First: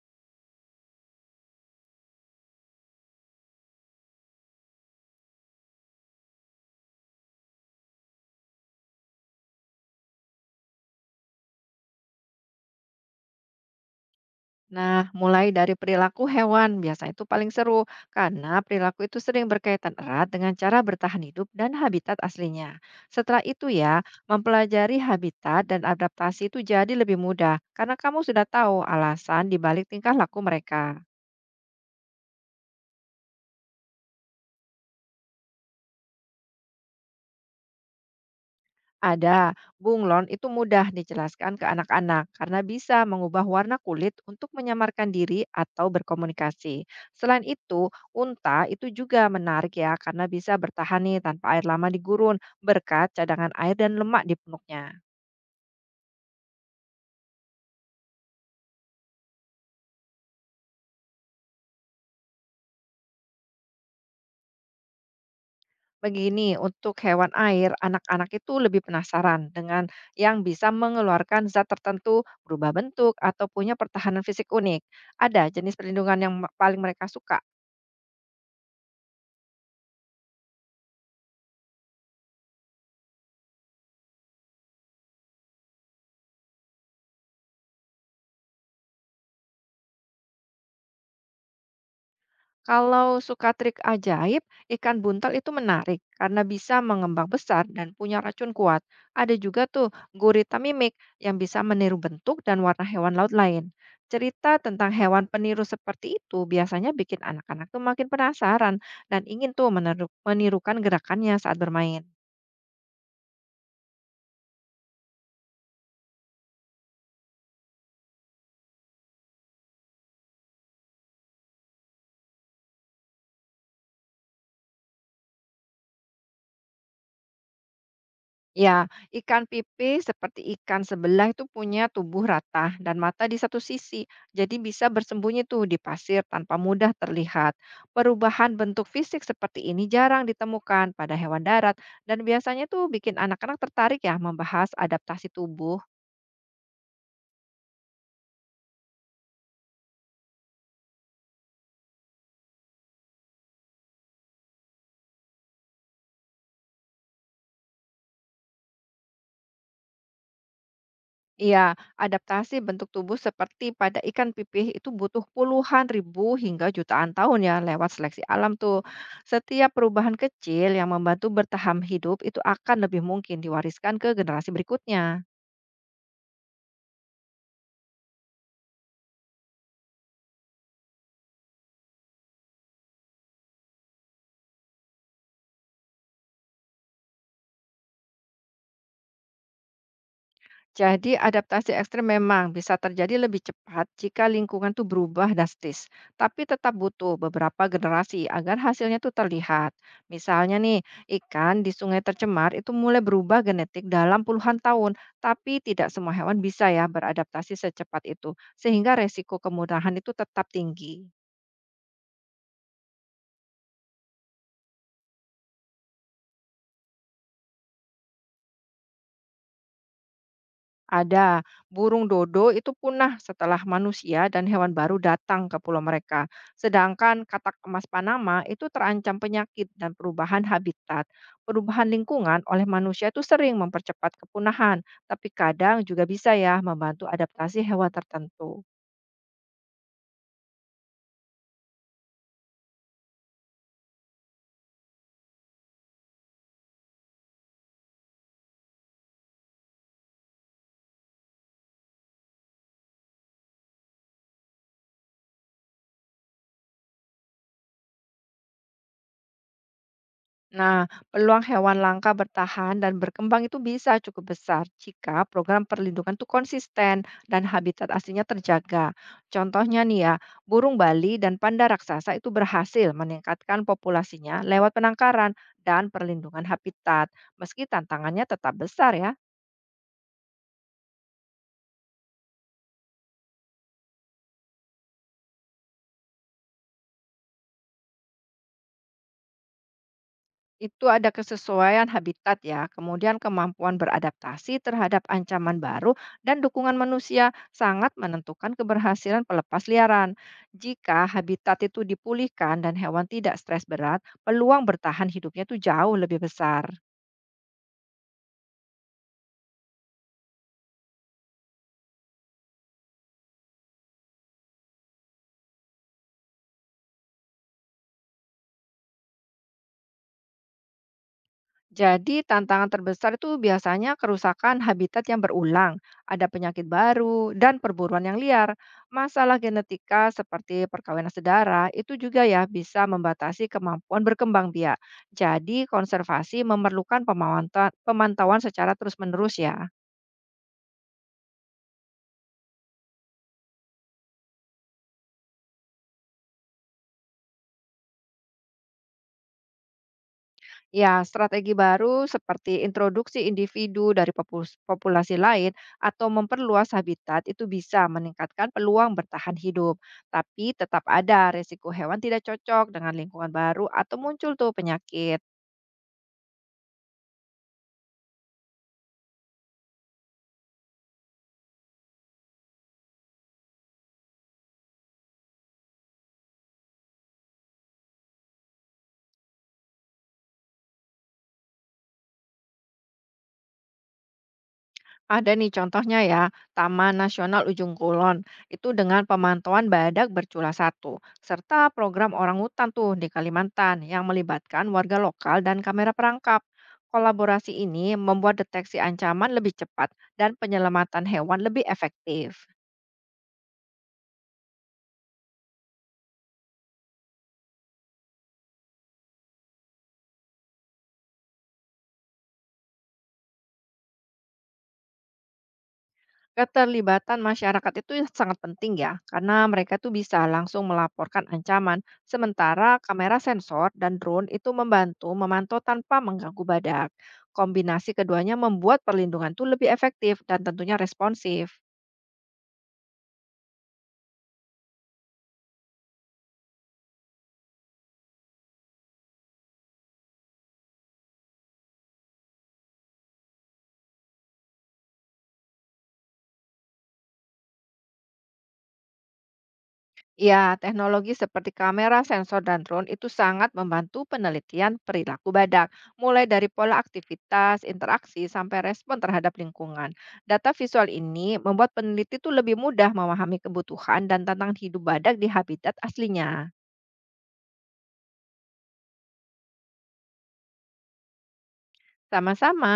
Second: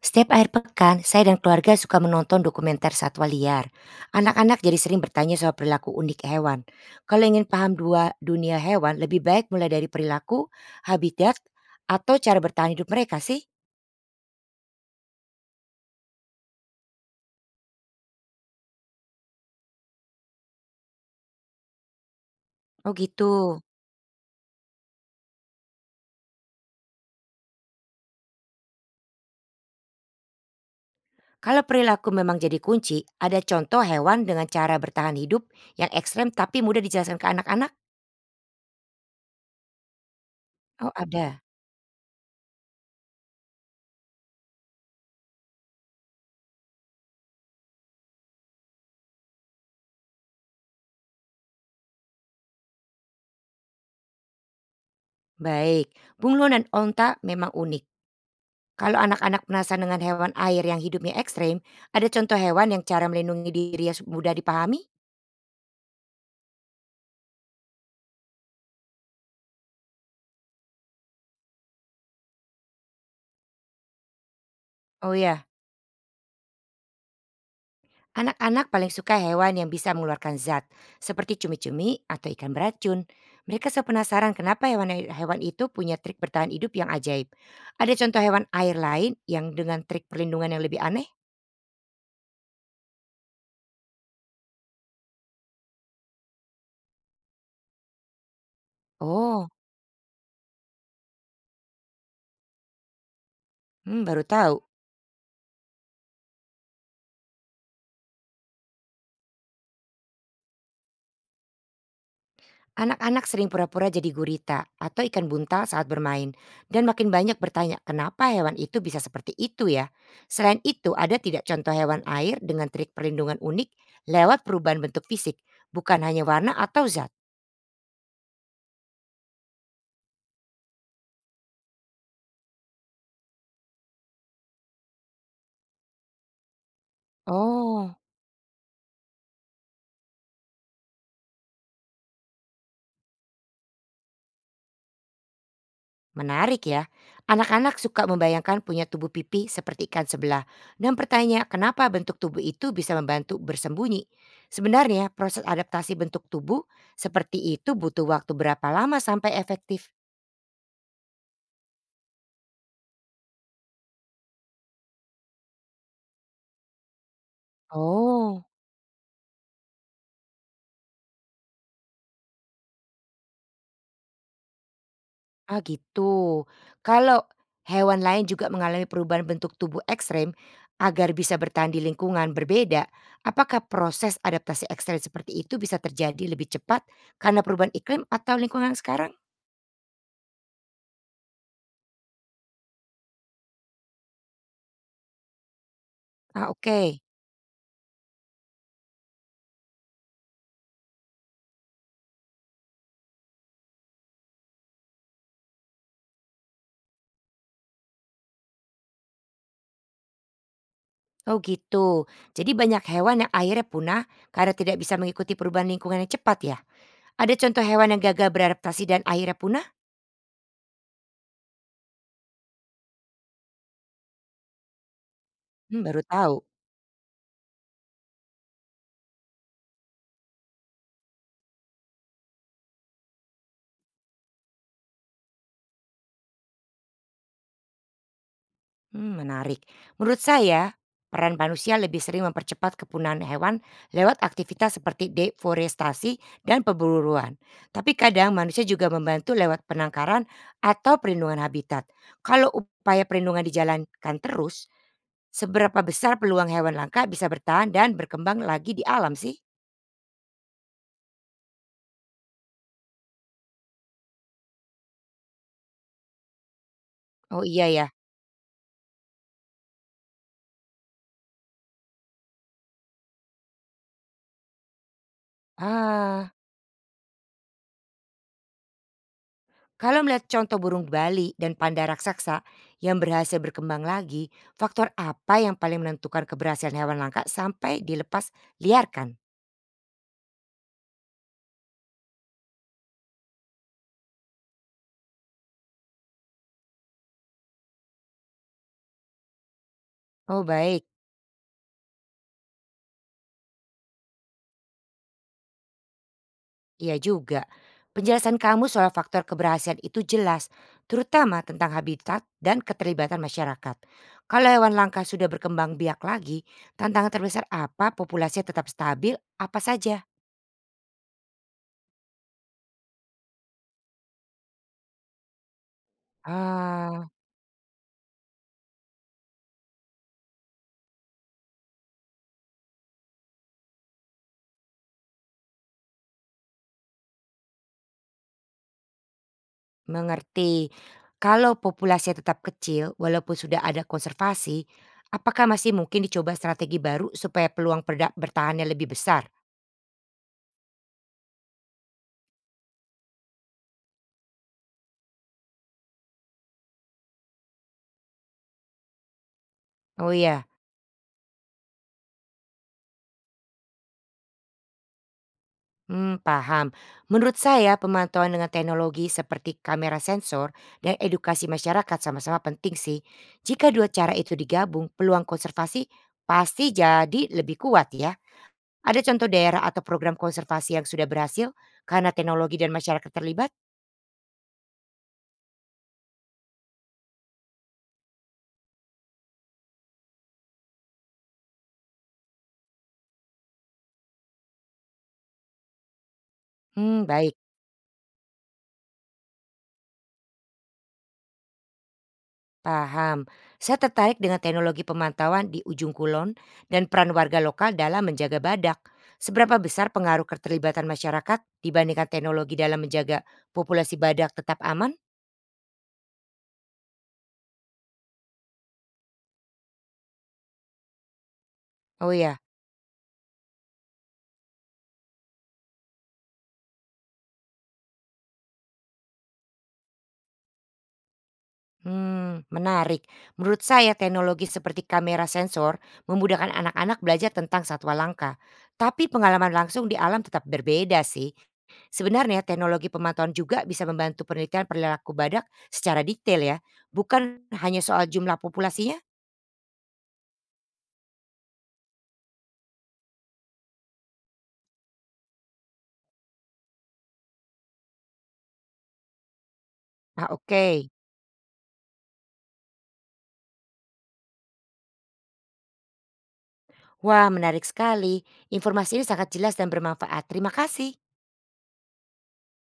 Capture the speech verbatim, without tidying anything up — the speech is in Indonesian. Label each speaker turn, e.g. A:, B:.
A: Setiap akhir pekan, saya dan keluarga suka menonton dokumenter satwa liar. Anak-anak jadi sering bertanya soal perilaku unik hewan. Kalau ingin paham dua dunia hewan, lebih baik mulai dari perilaku, habitat, atau cara bertahan hidup mereka sih.
B: Nah, mulai dari perilaku hewan, biasanya itu paling seru karena perilaku itu sering berkaitan erat dengan cara bertahan hidup dan habitat aslinya.
A: Oh gitu.
B: Setelah itu ya, mempelajari habitat dan adaptasi itu jadi lebih mudah karena kamu sudah tahu alasan dibalik tingkah laku mereka.
A: Kalau perilaku memang jadi kunci, ada contoh hewan dengan cara bertahan hidup yang ekstrem tapi mudah dijelaskan ke anak-anak?
B: Ada, bunglon itu mudah
A: Oh ada.
B: dijelaskan ke anak-anak karena bisa mengubah warna kulit untuk menyamarkan diri atau berkomunikasi. Selain itu, unta itu juga menarik ya karena bisa bertahan nih tanpa air lama di gurun berkat cadangan air dan lemak di punuknya.
A: Baik, bunglon dan onta memang unik. Kalau anak-anak penasaran dengan hewan air yang hidupnya ekstrem, ada contoh hewan yang cara melindungi dirinya su- mudah dipahami?
B: Begini, untuk hewan air, anak-anak itu lebih penasaran dengan yang bisa mengeluarkan zat tertentu, berubah bentuk, atau punya pertahanan fisik unik.
A: Oh
B: Ada
A: ya,
B: jenis perlindungan yang paling mereka suka.
A: anak-anak paling suka hewan yang bisa mengeluarkan zat, seperti cumi-cumi atau ikan beracun. Mereka selalu penasaran kenapa hewan-hewan itu punya trik bertahan hidup yang ajaib. Ada contoh hewan air lain yang dengan trik perlindungan yang lebih aneh?
B: Kalau suka trik ajaib, ikan buntal itu menarik karena bisa mengembang besar dan punya racun kuat. Ada
A: Oh,
B: juga tuh gurita mimik yang bisa meniru bentuk dan warna hewan laut lain.
A: hmm, baru
B: Cerita
A: tahu.
B: tentang hewan peniru seperti itu biasanya bikin anak-anak tuh makin penasaran dan ingin tuh meneru- menirukan gerakannya saat bermain.
A: Anak-anak sering pura-pura jadi gurita atau ikan buntal saat bermain dan makin banyak bertanya kenapa hewan itu bisa seperti itu ya. Selain itu ada tidak contoh hewan air dengan trik perlindungan unik lewat perubahan bentuk fisik bukan hanya warna atau zat.
B: Ya, ikan pipih seperti ikan sebelah itu punya tubuh rata dan mata di satu sisi, jadi bisa bersembunyi tuh di pasir tanpa mudah terlihat.
A: Oh,
B: Perubahan bentuk fisik seperti ini jarang ditemukan pada hewan darat dan biasanya tuh bikin anak-anak tertarik ya membahas adaptasi tubuh.
A: menarik ya. Anak-anak suka membayangkan punya tubuh pipi seperti ikan sebelah dan bertanya kenapa bentuk tubuh itu bisa membantu bersembunyi. Sebenarnya proses adaptasi bentuk tubuh seperti itu butuh waktu berapa lama sampai efektif?
B: Iya, adaptasi bentuk tubuh seperti pada ikan pipih itu butuh puluhan ribu hingga jutaan tahun ya lewat seleksi
A: Oh,
B: alam tuh. Setiap perubahan kecil yang membantu bertahan hidup itu akan lebih mungkin diwariskan ke generasi berikutnya.
A: ah gitu. Kalau hewan lain juga mengalami perubahan bentuk tubuh ekstrem agar bisa bertahan di lingkungan berbeda, apakah proses adaptasi ekstrem seperti itu bisa terjadi lebih cepat karena perubahan iklim atau lingkungan sekarang?
B: Jadi adaptasi ekstrim memang bisa terjadi lebih cepat jika lingkungan tuh berubah drastis, tapi
A: Ah,
B: tetap
A: oke.
B: butuh beberapa generasi agar hasilnya tuh terlihat. Misalnya nih, ikan di sungai tercemar itu mulai berubah genetik dalam puluhan tahun, tapi tidak semua hewan bisa ya beradaptasi secepat itu, sehingga resiko kemudahan itu tetap tinggi.
A: Oh gitu. Jadi banyak hewan yang akhirnya punah karena tidak bisa mengikuti perubahan lingkungan yang cepat ya. Ada contoh hewan yang gagal beradaptasi dan akhirnya punah?
B: Ada burung dodo itu punah setelah manusia dan hewan baru datang ke pulau
A: Hmm, baru
B: mereka.
A: tahu.
B: Sedangkan katak emas Panama itu terancam penyakit dan perubahan habitat. Perubahan lingkungan oleh manusia itu sering mempercepat kepunahan, tapi kadang juga bisa ya membantu adaptasi hewan tertentu.
A: Hmm, menarik. Menurut saya, peran manusia lebih sering mempercepat kepunahan hewan lewat aktivitas seperti deforestasi dan perburuan. Tapi kadang manusia juga membantu lewat penangkaran atau perlindungan habitat. Kalau upaya perlindungan dijalankan terus, seberapa besar peluang hewan langka bisa bertahan dan berkembang lagi di alam sih?
B: Nah, peluang hewan langka bertahan dan berkembang itu bisa cukup besar jika program perlindungan itu konsisten dan
A: Oh iya
B: habitat
A: ya.
B: aslinya terjaga. Contohnya nih ya, burung Bali dan panda raksasa itu berhasil meningkatkan populasinya lewat penangkaran dan
A: Ah.
B: perlindungan habitat, meski tantangannya tetap besar ya.
A: Kalau melihat contoh burung Bali dan panda raksasa yang berhasil berkembang lagi, faktor apa yang paling menentukan keberhasilan hewan langka sampai dilepas liarkan?
B: Itu ada kesesuaian habitat ya, kemudian kemampuan beradaptasi terhadap ancaman baru dan dukungan manusia sangat menentukan keberhasilan pelepas liaran.
A: Oh baik,
B: Jika habitat itu dipulihkan dan hewan tidak stres berat, peluang bertahan hidupnya itu jauh lebih besar.
A: iya juga. Penjelasan kamu soal faktor keberhasilan itu jelas, terutama tentang habitat dan keterlibatan masyarakat. Kalau hewan langka sudah berkembang biak lagi, tantangan terbesar apa populasinya tetap stabil, apa saja?
B: Jadi tantangan terbesar itu biasanya kerusakan habitat yang berulang, ada penyakit
A: Ah.
B: baru, dan perburuan yang liar. Masalah genetika seperti perkawinan sedara itu juga ya bisa membatasi kemampuan berkembang biak. Jadi konservasi memerlukan pemantauan, pemantauan secara terus-menerus ya.
A: Mengerti. Kalau populasinya tetap kecil walaupun sudah ada konservasi, apakah masih mungkin dicoba strategi baru supaya peluang perda bertahannya lebih besar?
B: Ya, strategi baru seperti introduksi individu dari popus- populasi lain atau memperluas habitat itu bisa meningkatkan peluang bertahan hidup.
A: Oh iya,
B: Tapi tetap ada resiko hewan tidak cocok dengan lingkungan baru atau muncul tuh penyakit.
A: hmm, paham. Menurut saya pemantauan dengan teknologi seperti kamera sensor dan edukasi masyarakat sama-sama penting sih. Jika dua cara itu digabung, peluang konservasi pasti jadi lebih kuat ya. Ada contoh daerah atau program konservasi yang sudah berhasil karena teknologi dan masyarakat terlibat?
B: Ada nih contohnya ya, Taman Nasional Ujung Kulon itu dengan pemantauan badak bercula satu, serta program orang hutan tuh di Kalimantan yang melibatkan warga lokal dan kamera perangkap.
A: Hmm, baik.
B: Kolaborasi ini membuat deteksi ancaman lebih cepat dan penyelamatan hewan lebih efektif.
A: Paham. Saya tertarik dengan teknologi pemantauan di Ujung Kulon dan peran warga lokal dalam menjaga badak. Seberapa besar pengaruh keterlibatan masyarakat dibandingkan teknologi dalam menjaga populasi badak tetap aman?
B: Keterlibatan masyarakat itu sangat penting ya, karena mereka tuh bisa langsung melaporkan ancaman.
A: Oh ya.
B: Sementara kamera sensor dan drone itu membantu memantau tanpa mengganggu badak. Kombinasi keduanya membuat perlindungan tuh lebih efektif dan tentunya responsif.
A: Hmm, menarik. Menurut saya teknologi seperti kamera sensor memudahkan anak-anak belajar tentang satwa langka. Tapi pengalaman langsung di alam tetap berbeda sih. Sebenarnya teknologi pemantauan juga bisa membantu penelitian perilaku badak secara detail ya. Bukan hanya soal jumlah populasinya.
B: Ya, teknologi seperti kamera, sensor, dan drone itu sangat membantu penelitian perilaku badak, mulai dari pola aktivitas, interaksi, sampai respon terhadap lingkungan.
A: Ah,
B: Data
A: oke.
B: visual ini membuat peneliti itu lebih mudah memahami kebutuhan dan tantangan hidup badak di habitat aslinya.
A: Wah, menarik sekali. Informasi ini sangat jelas dan bermanfaat. Terima kasih.
B: Sama-sama.